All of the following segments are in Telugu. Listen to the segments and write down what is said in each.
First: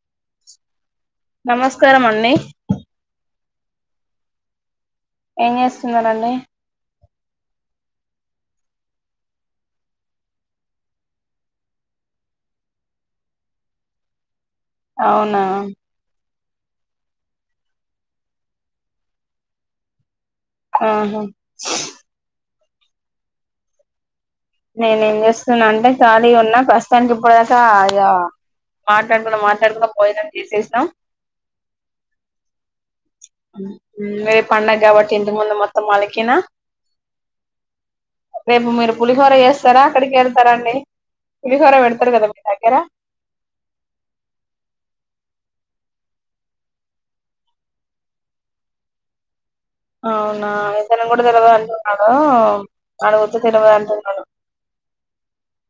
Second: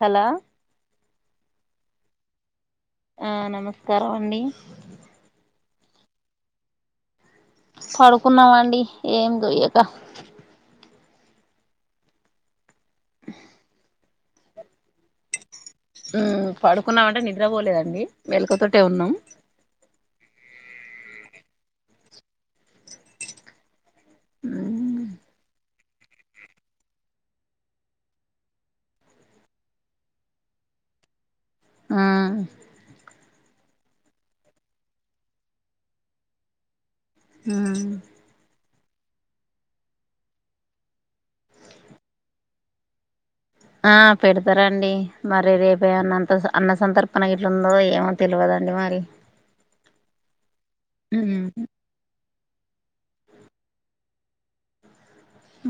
హలో నమస్కారం అండి ఆ నమస్కారం అండి ఏం జేస్తున్నారండి పడుకున్నామండి ఏం దోయ్యక [inaudible] అవునా పడుకున్నామంటే నిద్రబోలేదండి మెళకువతోటే ఉన్నాం ఆహా నేనే ఏం జేస్తున్నా అంటే ఖాళీ ఉన్నా ప్రస్తుతానికి ఇప్పటిదాకా ఇగ మాట్లాడుకుంటా మాట్లాడుకుంటా భోజనం చేసేసినాం ఆ రేప్ పండగ గాబట్టి ఇంటి ముందు మొత్తం అలికిన ఉమ్ రేపు మీరు పులిహోర జేస్తరా అక్కడికి యెళ్తారా అండి పులిహోర పెడతారు గదా మీ దగ్గర ఆ పెడతారాండి మరి రేపే అన్నంత అన్న సంతర్పణ గిట్ల ఉందో ఏమో తెలువదండి రండి మరి అవునా వద్దన్నా గూడా తినవే అంటున్నాడు అడుగుతే తినవే అంటున్నాడు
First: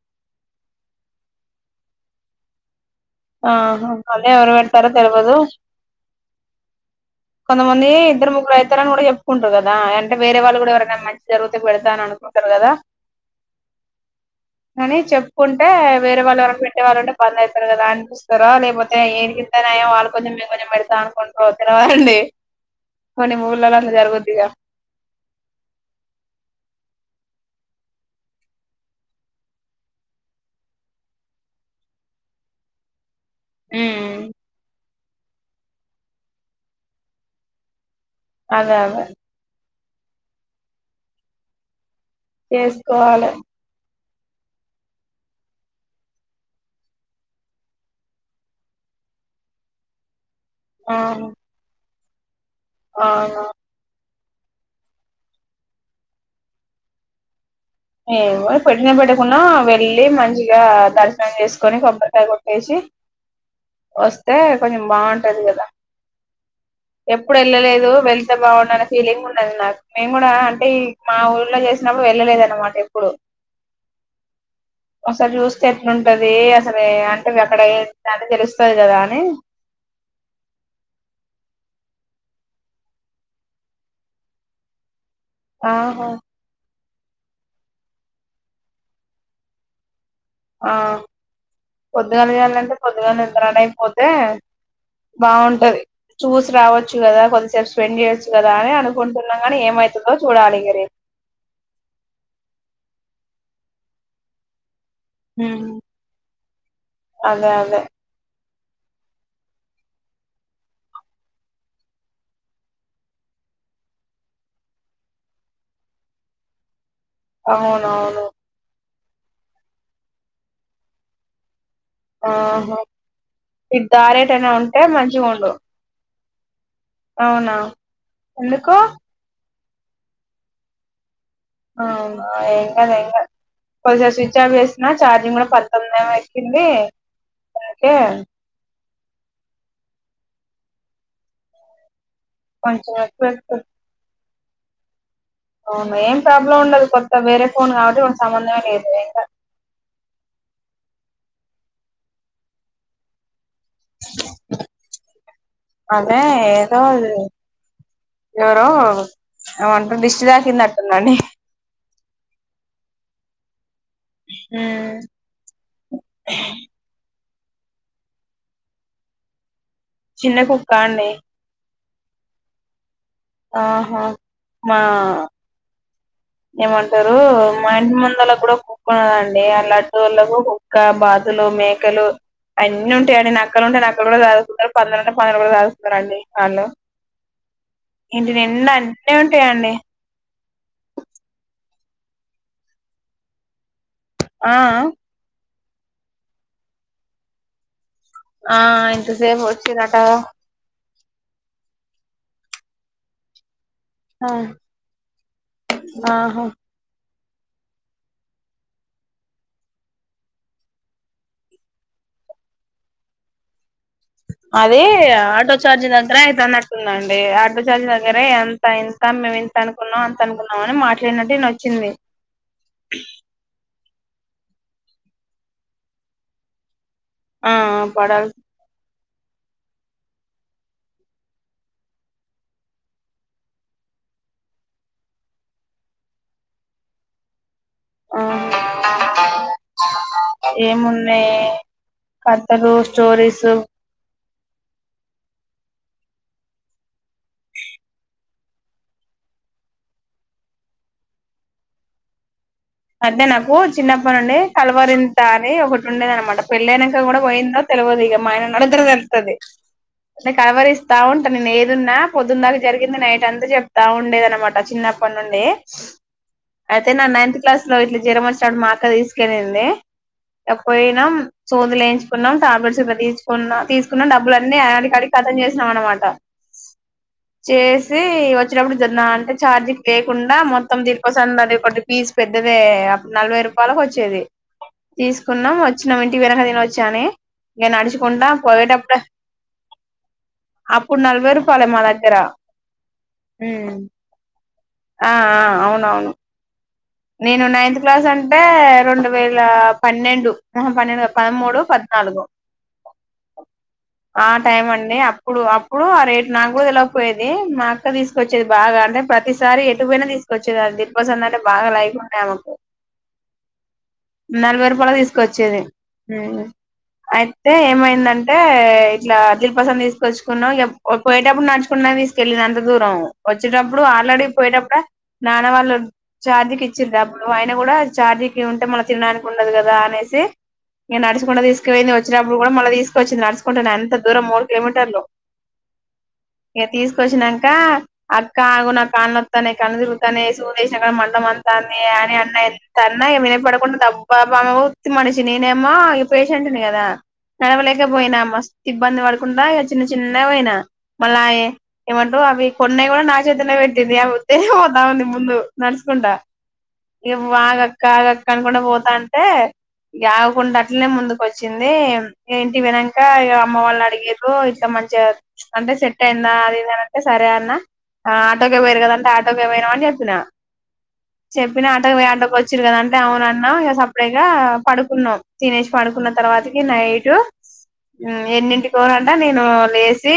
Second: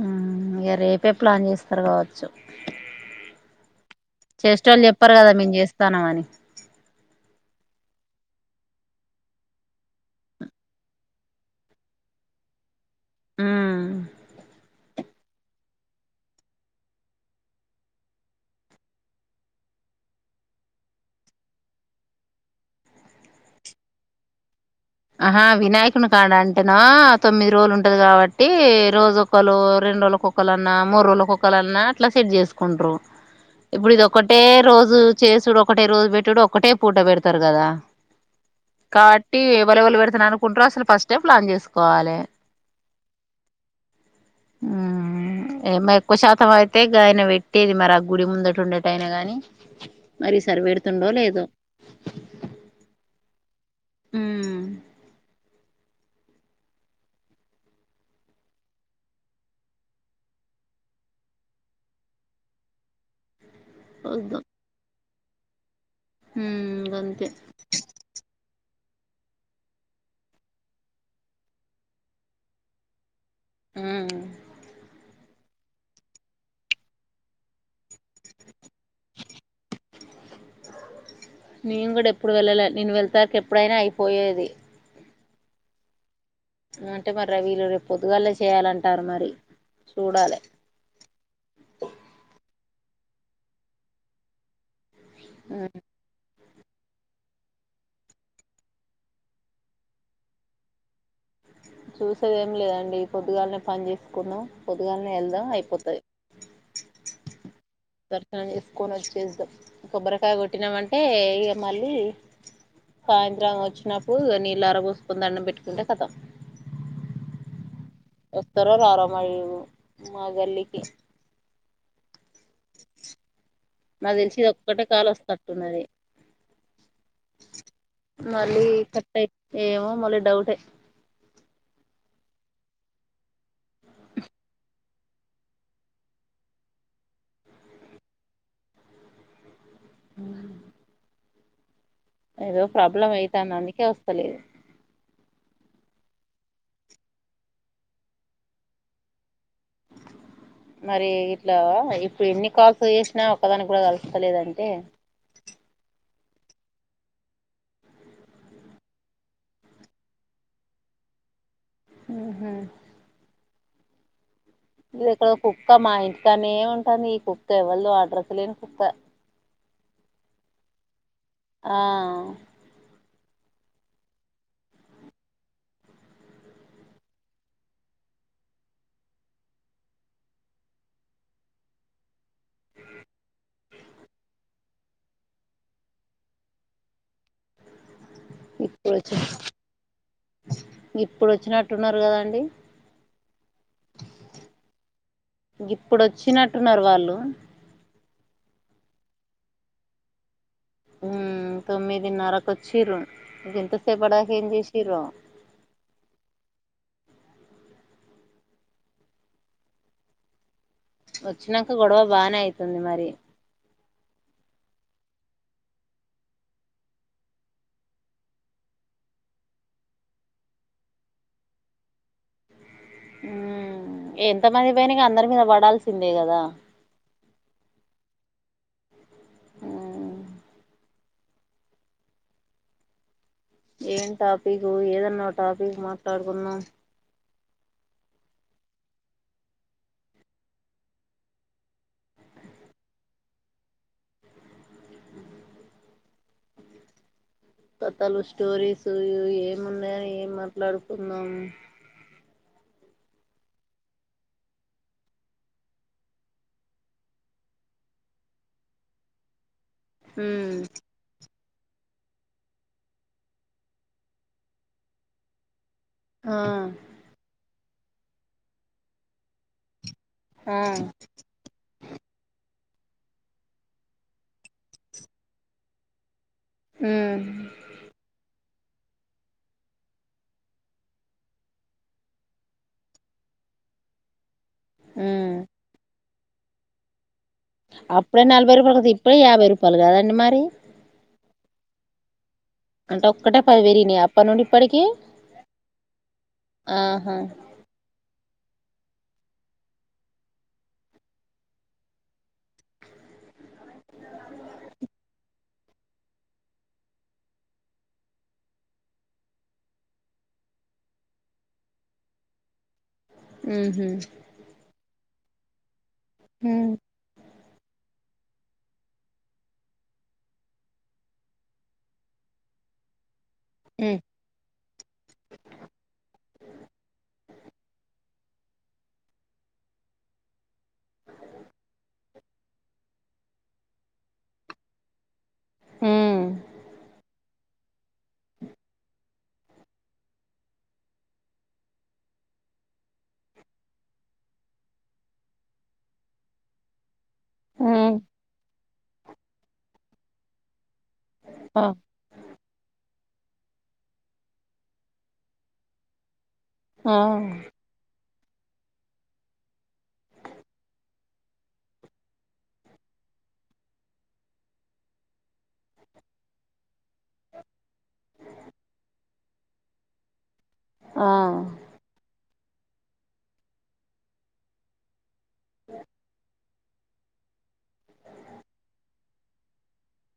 ఉమ్ ఇగ రేపే ప్లాన్ జేస్తరు గావచ్చు ఆహా అదే ఎవరు పెడతారో కదా తెలువదు మేము చేస్తాన్నామని కొంతమంది ఇద్దరు ముగ్గురు అయితరు అని గూడా చెప్పుకుంటారు గదా అంటే వేరే వాళ్ళు గూడా ఎవరన్నా మంచి జరుగుతే పెడతా అనుకుంటారు గదా మ్ కాని చెప్పుకుంటే వేరే వాళ్ళు వరకు పెట్టే వాళ్ళు ఉంటే బంద్ అయితరు గదా అని చూస్తారా లేకపోతే ఏనికిస్తారో యేమో వాళ్ళు కొంచెం మేము కొంచెం పెడతాం అనుకుంటార తెలవదండి కొన్ని ఊర్లలో అట్ల జరుగుద్దిగా ఆహా వినాయకుని కాడ అంటేనా తొమ్మిది రోజులు ఉంటది కాబట్టి రోజు ఒకరు రెండు రోజుల కొక్కలన్నా మూడు రోజుల కొక్కలన్నా అట్లా సెట్ జేసుకుంట్రు ఇప్పుడు ఇది ఉమ్ ఒక్కటే రోజు చేసుడు ఒకటే రోజు పెట్టుడు ఒక్కటే పూట పెడతరు గదా అదే అదే కాబట్టి ఎవళే ఎవళే పెడతాన అనుకుంటారో అసలు ఫస్టే ప్లాన్ జేసుకోవాలి చేసుకోవాలి ఉమ్ ఎక్కువ శాతం అయితే గాయన పెట్టేది మరి ఆ గుడి ముందట ఉండేటాయనా గాని మరి ఈసారి ఆ బెడుతుండో లేదో అవును ఉమ్ ఏమో పెట్టిన పెట్టకున్నా వెళ్ళి మంచిగా దర్శనం చేసుకొని కొబ్బరికాయ కొట్టేసి వస్తే చూద్దాం కొంచెం బాగుంటది గదా ఉమ్ గంతే ఎప్పుడు యెళ్ళలేదు వెళ్తే బాగుండాలి ఫీలింగ్ ఉండది నాకు మేము కూడా అంటే ఈ మా ఊళ్లో చేసినప్పుడు వెళ్ళలేదు అన్నమాట ఎప్పుడు ఉమ్ అసలు జూస్తే ఎట్లుంటది అసలు అంటే అక్కడ నాకు తెలుస్తది గదా అని నేను గూడా ఎప్పుడు వెళ్ళలే నేను వెళ్తాకి ఎప్పుడైనా అయిపోయేది ఆహా అంటే మరి వీళ్ళు రే పొద్దుగాలే చేయాలంటారు మరి చూడాలి ఆ పొద్దుగానే జేయాలంటే పొద్దుగానే పని అయిపోతే బాగుంటది చూసి రావచ్చు గదా కొద్దిసేపు స్పెండ్ జేయొచ్చు గదా అని అనుకుంటున్నాం కాని ఏమయితదో చూడాలి రేపు చూసేదేం లేదండి పొద్దుగాలనే పని జేసుకున్నాం పొద్దుగానే యెళ్దాం హ్మ్ అయిపోతది అదే అదే దర్శనం చేసుకొని వచ్చేద్దాం కొబ్బరికాయ కొట్టినామ అంటే ఇగ మళ్ళీ సాయంత్రం వచ్చినప్పుడు నీళ్లర పోసుకొని దండం పెట్టుకుంటే కథం అవును వస్తారో రారో అ మా గల్లికి ఆహా ఇ నాకు తెలిసి దారేటనా ఇది ఉంటే ఒక్కటే కాల్ మంచిగా ఉండు వస్తట్టున్నది అవునా మళ్ళీ ఎందుకు కట్ అయి ఏమో మళ్ళీ డౌట్ ఆ ఎం కాదు ఏం కాదు కొద్దిసేపు స్విచ్ ఆఫ్ చేసిన ఛార్జింగ్ కూడా పద్దొమ్మిది ఏమో ఎక్కింది [inaudible] అ ఏదో కొంచెం ప్రాబ్లం ఎక్కువ అయితాంది అందుకే వస్తలేదు అవునా ఏం ప్రాబ్లం ఉండదు కొత్త వేరే ఫోన్ కాబట్టి కొంత సంబంధమే లేదు ఇంకా మరి ఇట్లా ఇప్పుడు ఎన్ని కాల్స్ చేసినా ఒకదానికి కూడా కలుస్తలేదంటే ఏ ఏద ఎవరో అమంట దిష్టి దాకిందట్టుందండి ఆహా ఇది ఇక్కడ కుక్క మా ఇంటికనే ఏ ఉంటుంది ఈ కుక్క ఎవల్దో అడ్రస్ లేని కుక్క చిన్న కుక్క అండి ఆ ఆహా మా ఏమంటారు మా ఇంటి ముందు కూడా కుక్క ఉన్నదండి అ లడ్ వాళ్ళకు కుక్క బా పందులు మేకలు అన్ని ఉంటాయియండి నక్కలు ఉంటే నక్కలు కూడా దారుస్తున్నారురు పన్నెంలు ఉంటే పందులు కూడా దారుస్తురండి వాళ్ళు ఇంటి నిండా ఇప్పుడు అన్ని వచ్చి ఉంటాయండి ఇప్పుడు వచ్చినట్టున్నారు కదండి ఆ ఇప్పుడుచ్చినట్టున్నారు వాళ్ళు ఆ ఇంత సేపు వచ్చారట హ తొమ్మిదినరకు వచ్చిరు ఇది ఎంత ఆ చేపడానికి ఏం చేసిరో ఆహా వచ్చినాక గొడవ బానే అయితుంది మరి అ [inaudible] అద ఆటో ఛార్జ్ దగ్గర అయితేన్నట్టుందండి ఆటో ఛార్జ్ దగ్గరే ఎంత ఇంత మే అంత అనుకున్నావు అంత అనుకున్నావు అని మాట్లాడినట్టు వచ్చింది ఉ ఎంత మంది పైన అందరి మీద పడాల్సిందే కదా ఆ పడాలి ఉమ్ ఏం టాపిక్ ఏదన్నా టాపిక్ మాట్లాడుకున్నాం ఆ ఏమున్నాయి కథలు స్టోరీస్ కథాలు స్టోరీస్ ఏమున్నాయని ఏం మాట్లాడుకుందాం [inaudible] అంటే నాకు చిన్నప్పటి నుండి కలవరింత అని ఒకటి ఉండేది అన్న మాట పెళ్ళనాక కూడా పోయిందో తెల్వదు ఇక మాయన నడద్రతుది కవరిస్తా [inaudible] ఉంట అంట నేను ఏదున్నా పొద్దున్నందాక జరిగింది నైట్ అంతా చెప్తా ఉండేది అనమాట చిన్నప్పటి నుండి ఆ అయితే నా నైన్త్ క్లాస్ లో ఇట్లా జ్వరం వచ్చినప్పుడు మా అక్క తీసుకపోయింది ఆ పోయనం సూదులు ఎంచుకున్నాం ట్యాబ్లెట్ తీకు తీసుకున్న డబ్బులన్నీ ఆడికి ఆడికి కతం చేసినాం అన్న మాట ఉమ్ చేసి వ చ్చినప్పుడు తిన్నా అంటే ఛార్జింగ్ లేకుండా మొత్తం దిల్పసంద్ అది ఒకటి పీస్ పెద్దదే అపుడు నలభై రూపాయలకు వచ్చేది ఉమ్ తీసుకున్నాం వచ్చినం ఇంటికి పోయినాక తినొచ్చు అని ఇగ అప్పుడే నడుచుకుంట నలభై రూపాయలు కదా పోయేటప్పుడే ఇప్పుడే యాభై రూపాయలు కదండి మరి అప్పుడు నలభై రూ పాయలే మా దగ్గర అంటే ఒక్కటే పది ఉమ్ పెరిగినాయి అప్పటి నుండి ఇప్పటికి ఆ ఆ అవునవును ఆహా నేను నైన్త్ క్లాస్ అం టే రెండు వేల పన్నెండు ఆహా పన్నెండు కాదు పదమూడో పద్నాలుగో [inaudible] ఆ టైం అండి అప్పుడు అప్పుడు ఆ రేటు నాకు కూడా తెలవకపోయేది మా అక్క తీసుకొచ్చేది బాగా అంటే ప్రతిసారి ఎటుపోయినా తీసుకొచ్చేది దిల్పసంద్ అంటే బాగా లైక్ ఆమెకు ఉహు నలభై రూపాయలకి తీసుకొచ్చేది ఉమ్ అయితే ఏమైందం టే ఇట్లా అ దిల్పసంద్ తీసుకొచ్చుకున్నాం ఇగ పోయేటప్పుడు నడుచుకున్నా తీసుకెళ్ళింది అంత దూరం వచ్చేటప్పుడు ఆల్రెడీ పోయేటప్పుడు నాన్న వాళ్ళు చార్జి కి డబ్బులు అయినా కూడా ఛార్జీకి ఉంటే మళ్ళ తినడానికి ఉండదు కదా అనేసి ఇగ నడుచుకుంట తీసుకువోయింది వచ్చేటప్పుడు కూడా మళ్ళీ తీసుకువచ్చింది నడుచుకుంటనే అంత దూరం మూడు కిలోమీటర్లు ఉ ఇగ తీసుకొచ్చినం కా అక్క ఆగు నాకు కాళ్ళు నొత్తనాయి కండ్లు తిరుగుతున్నాయి సూది వేసిన కాడ మంట మండు తాంది అని అన్న ఎంత అన్నా వినపడకుండా దబ్బాబామ్మ ఉత్తి మనిషి నేనేమో ఈ పేషెంట్ కదా ఉ నడవలేకపోయినా మస్తు ఇబ్బంది పడకుండా ఇగ చిన్న చిన్నగా పోయినా మళ్ళ ఆయే ఏమంటావ్ అవి కొన్నవి కూడా నా చేతనే పెట్టింది ఆమె ఉత్తిగనే పోతాంది ముందు నడస్కుంట ఆ ఆ ఇగ ఆగక్క ఆగక్క అనుకుంటా పోతాంటే ఇంకా ఆగకుండా అట్లనే ముందుకు వచ్చింది ఇగ ఇంటికి పోయినంక ఇగ అమ్మ వాళ్ళు అడిగారు ఇట్లా మంచిగా అంటే సెట్ అయిందా అది ఇది అని అంటే సరే అన్న ఆ ఆటోకే పోయారు కదా అంటే ఆటోకే పోయినం అని చెప్పిన ఆ చెప్పినా ఆటోకి పోయి ఆటోకి వచ్చిర్రు కదా అంటే అవున అన్నా ఇగ సెపరేట్ గా పడుకున్నాం తినేసి పడుకున్న తర్వాత ఇగ నైటు ఎన్నింటి కోనంట నేను లేచి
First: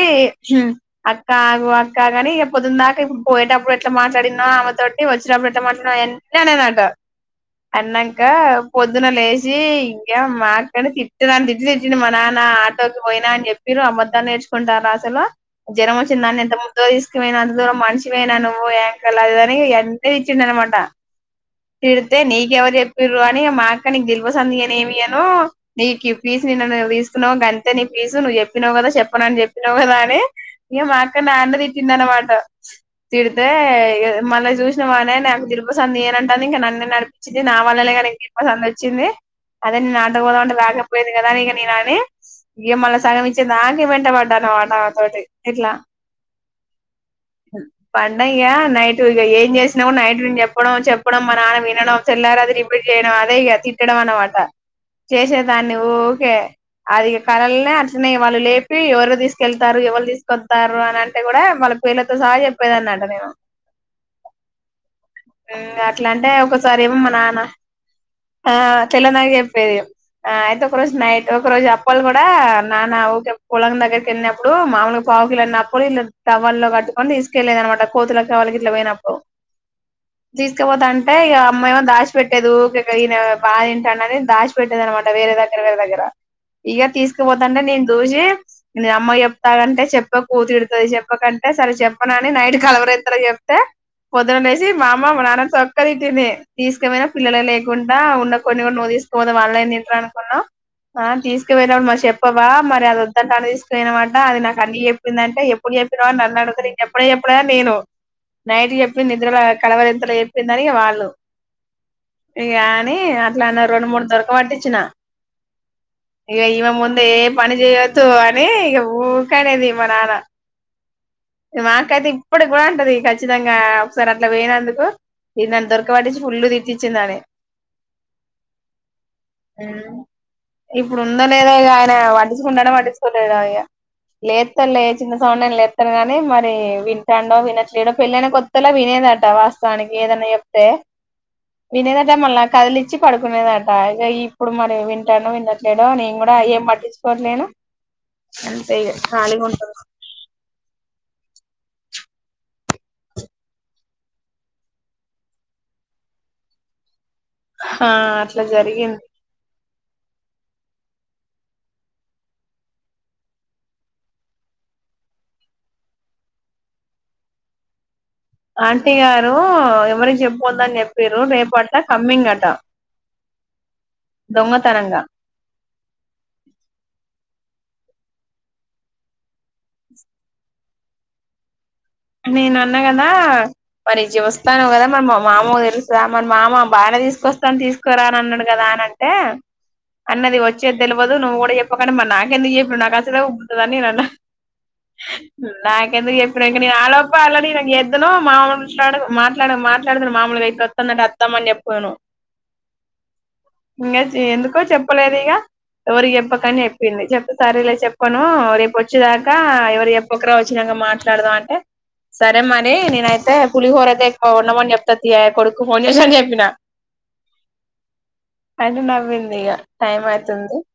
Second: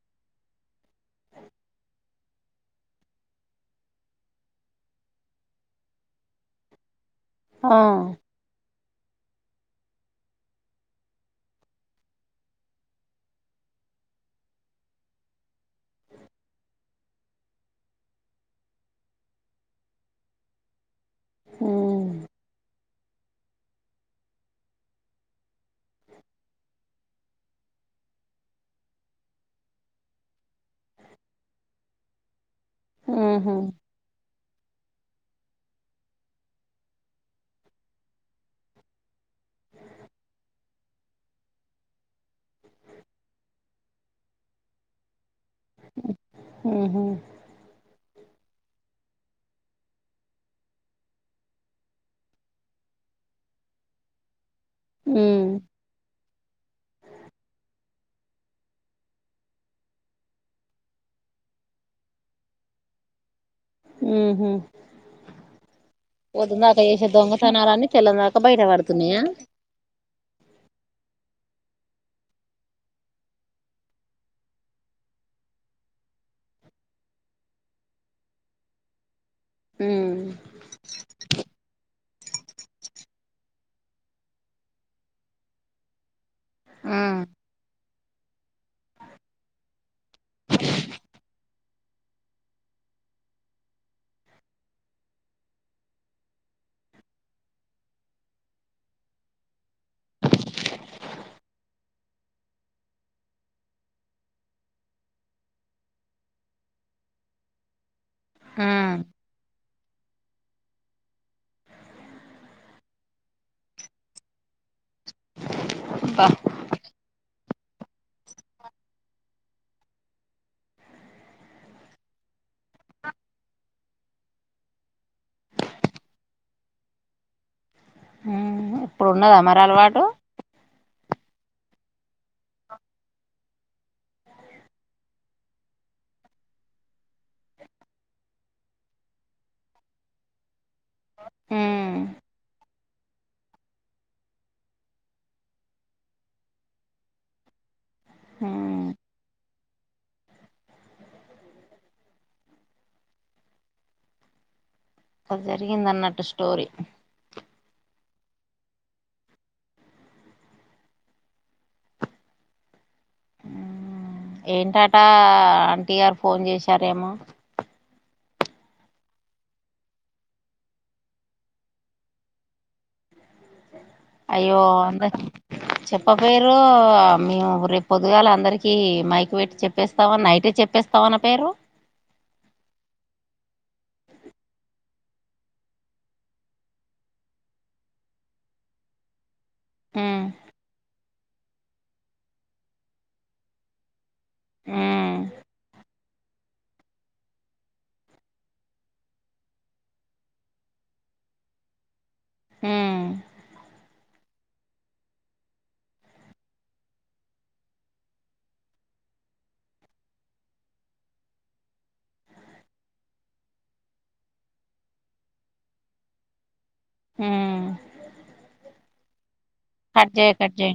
అక్క ఆగు అక్క ఆగు అని ఇగ పొద్దున దాకా ఇప్పుడు పోయేటప్పుడు ఎట్లా మాట్లాడిన్నో ఆమెతోటి వచ్చినప్పుడు ఇష్టం వచ్చింది అన్ని అన్నానంట ఆ అన్నాంకా పొద్దున లేచి ఇంకా మా అక్కని తిట్టరాన్ని తిట్లు తిట్టిండు మా నాన్న ఆటోకి పోయినా అని చెప్పి ర్రు అబద్ధాలు నేర్చుకుంటారా అసలు జ్వరం వచ్చినదాన్ని ఎంత ముద్దుగా తీసుకుపోయినావ అంతదూరం మనిషివేనా నువ్వు ఎంకర్ల అది ఇది అని అన్ని వచ్చిందిన్నమాట ఉమ్ తిడితే నీకెవరు చెప్పి ర్రు అని మా అక్కని దిల్పసంద్ ఇవ్వను ఏమి ఇవ్వను నీకు ఈ ఫీసు నిన్ననే తీసుకున్నావు గంతే నీ పీసు నువ్వు చెప్పినావు కదా చెప్పనని చెప్పినావు కదా అని ఇగ మా అక్క నన్నుదిట్టిందనమాట. తిడితే ఉహు మళ్ళ చూసినవానే నాకు దిల్పసంద్ ఇయ్యనంటాంది ఇంకా నన్నే నడిపించింది నా వల్లనే కదా ఇంకా దిల్పసంద్ వచ్చింది అదే నేను ఆటో కి పోదాం అంటె రాకపోయింది కదా ఇగ నేను అని ఇగ మళ్ళ సగం ఇచ్చే దానికి వెంట పడ్డాను అనమాట ఆమెతోటి ఇట్లా ఉ ఉహూ పండయ్య నైట్ ఇక ఏం చేసినా గుడా నైట్ నేను చెప్పడం చెప్పడం మా నాన్న వినడం తెల్లారు అది రిపీట్ చేయడం అదే ఇక తిట్టడం అన్నమాట ఉమ్ చేసేదాన్ని ఊకే అది కలల్నే అరిచిన ఇగ వాళ్ళు లేపి ఎవరు తీసుకెళ్తారు ఎవరు తీసుకొతారు అని అంటే కూడా వాళ్ళ పేర్లతో సహా చెప్పేదాన్ని అంట నేను ఉహు ఉమ్ గట్ల అంటే ఒకసారి పొద్దుందాకా ఏమో చేసే మా నాన్న దొంగతనాలన్నీ తెల్లందాకా ఆ బయట పడుతున్నాయా చెల్లెనకు చెపేది ఆ అయితే ఒక రోజు నైట్ ఒక రోజు అ అప్పలు కూడా నాన్న ఊకే పొలం దగ్గరికిిలి న్నప్పుడు మామూలుగా పావుకిళ్ళ అప్పలు టవలో కట్ కట్టుకుని తీసుకెళ్లేదనమాట కోతులకు కావాలకి ఇట్లా పోయినప్పుడు తీసుకపోతాంటే ఇక అమ్మ ఏమో దాష్ దసి పెట్టేది ఊకె ఈయన బాగా తింటాడు అని దాచిపెట్టది అనమాట వేరే దగ్గరే దగ్గర ఇక ఉ తీసుకుపోతాంటే నేను దుసి నేను అమ్మకి చెప్తా కంటే చెప్పకు తిడుతది చెప్పకంటే సరే చెప్పనని నైట్ కలవరేంత చెప్తే పొదు మా అమ్మ మా నాన్న సక్కగా తిట్టింది తీసుకపోయినా పిల్లలు లేకుండా ఉన్న కొన్ని కూడా నువ్వు తీసుకోతె వాళ్ళ ఏం తింటరనుకున్నావ్ ఆ తీసుకుపోయినావ్ మరి చెప్పవా మరి అది వద్దంటంటే తీసుకుపోయినమాట అది నాకు అన్ని చెప్పింది అంటే ఎప్పుడు చెప్పినవ్ నన్ను అడతాడు నేను చెప్పానే చెప్పాలా నేను నైట్ చెప్పింది అబ్బా నిద్రలో కలవరింతలో చెప్పిందని వాళ్ళు ఇగ అని అట్లాన్నారు రెండు మూడు దొరక పట్టించిన ఇగ ఈమె ముందు ఎం పని చేయొద్దు అని ఇక ఊకేనేది మా నాన్న మా అక్క అయితే ఇప్పుడు కూడా అంటది ఖచ్చితంగా ఒకసారి ఇట్లా పోయినందుకు ఇది నన్ను దొరకబటించి పుల్ తిట్టిచ్చిందని ఇప్పుడు ఉన్నదా మరి అలవాటు ఇప్పుడు ఉందొ లేదో ఇగ వండించుకుంటాడో వంటించుకోలేడో ఇగ లేత్తడు లే చిన్న సౌండైన లేతడు గానీ మరి వింటాండో వినట్లేయడ పెళ్ళనా కొత్తలా వినేది. వాస్తవానికి ఏదన్నా చెప్తే ఉమ్ వినేదట మళ్ళి కదిలిచ్చి పడుకునేదట ఇగ ఇప్పుడు మరి వింటాండొ వినట్లేడో నేను కూడా ఏం పట్టించుకోట్లేను ఉమ్ అంతేగా కాలిగుంట కదా జరిగింద అన్నట్టు స్టోరీ ఆ అట్లా జరిగింది ఏంటటా ఆంటీ గారు ఫోన్ చేశారేమో ఆంటీ గారు ఎవరికి చెప్పందని చెప్పారు రేపట కమ్మింగ్ అట అయ్యో దొంగతనంగా అంత చెప్పపోయరు మీము పొదుగాల అందరిక మైక్ పెట్టి చెప్పేస్తావాని నైట్ ఏ చెప్పేస్తావా అన పేర్ర్ నేను అన్నా కదా మరి ఇ జుస్తానవు కదా మరి మా మామ తెలుసా మన మామ బార తీసుకొస్తాను తీసుకోరా అని అన్నాడు కదా అన అంటే ఉమ్ అన్నది వచ్చేది తెలియదు నువ్వు కూడా చెప్పకు మరి నాకెందుకు చెప్పుడు నాకు అస ఉబ్బుతుందిని నే అన్నా ఉమ్ నాకెందుకు చెప్పి నేను ఆలోప అలాని నాకు చేద్ద్ను మామూలు మాట్లాడు మాట్డ మాట్లాడుతును మామలు యిపు వస్తుందంటే అతమని చెప్పదును ఉమ్ ఇంకా ఎందుకో చెప్పలేదు ఇక ఎవరికి చెప్పకని చెప్పింది చెప్పు సరేలే చెప్పను రేపు వచ్చేదాకా ఎవరు చెప్పకురా వచ్చిన మాట్లాడదాం అంటే సరేమ్మాని నేనయితే పులిహోర ద ఉన్నామని చెప్తా కొడుకు ఫోన్ చేశా అని చెప్పిన మ్మ్ అయితే నవ్వింది ఇక టైం కట్ చేయి అయితుంది కట్ చేయి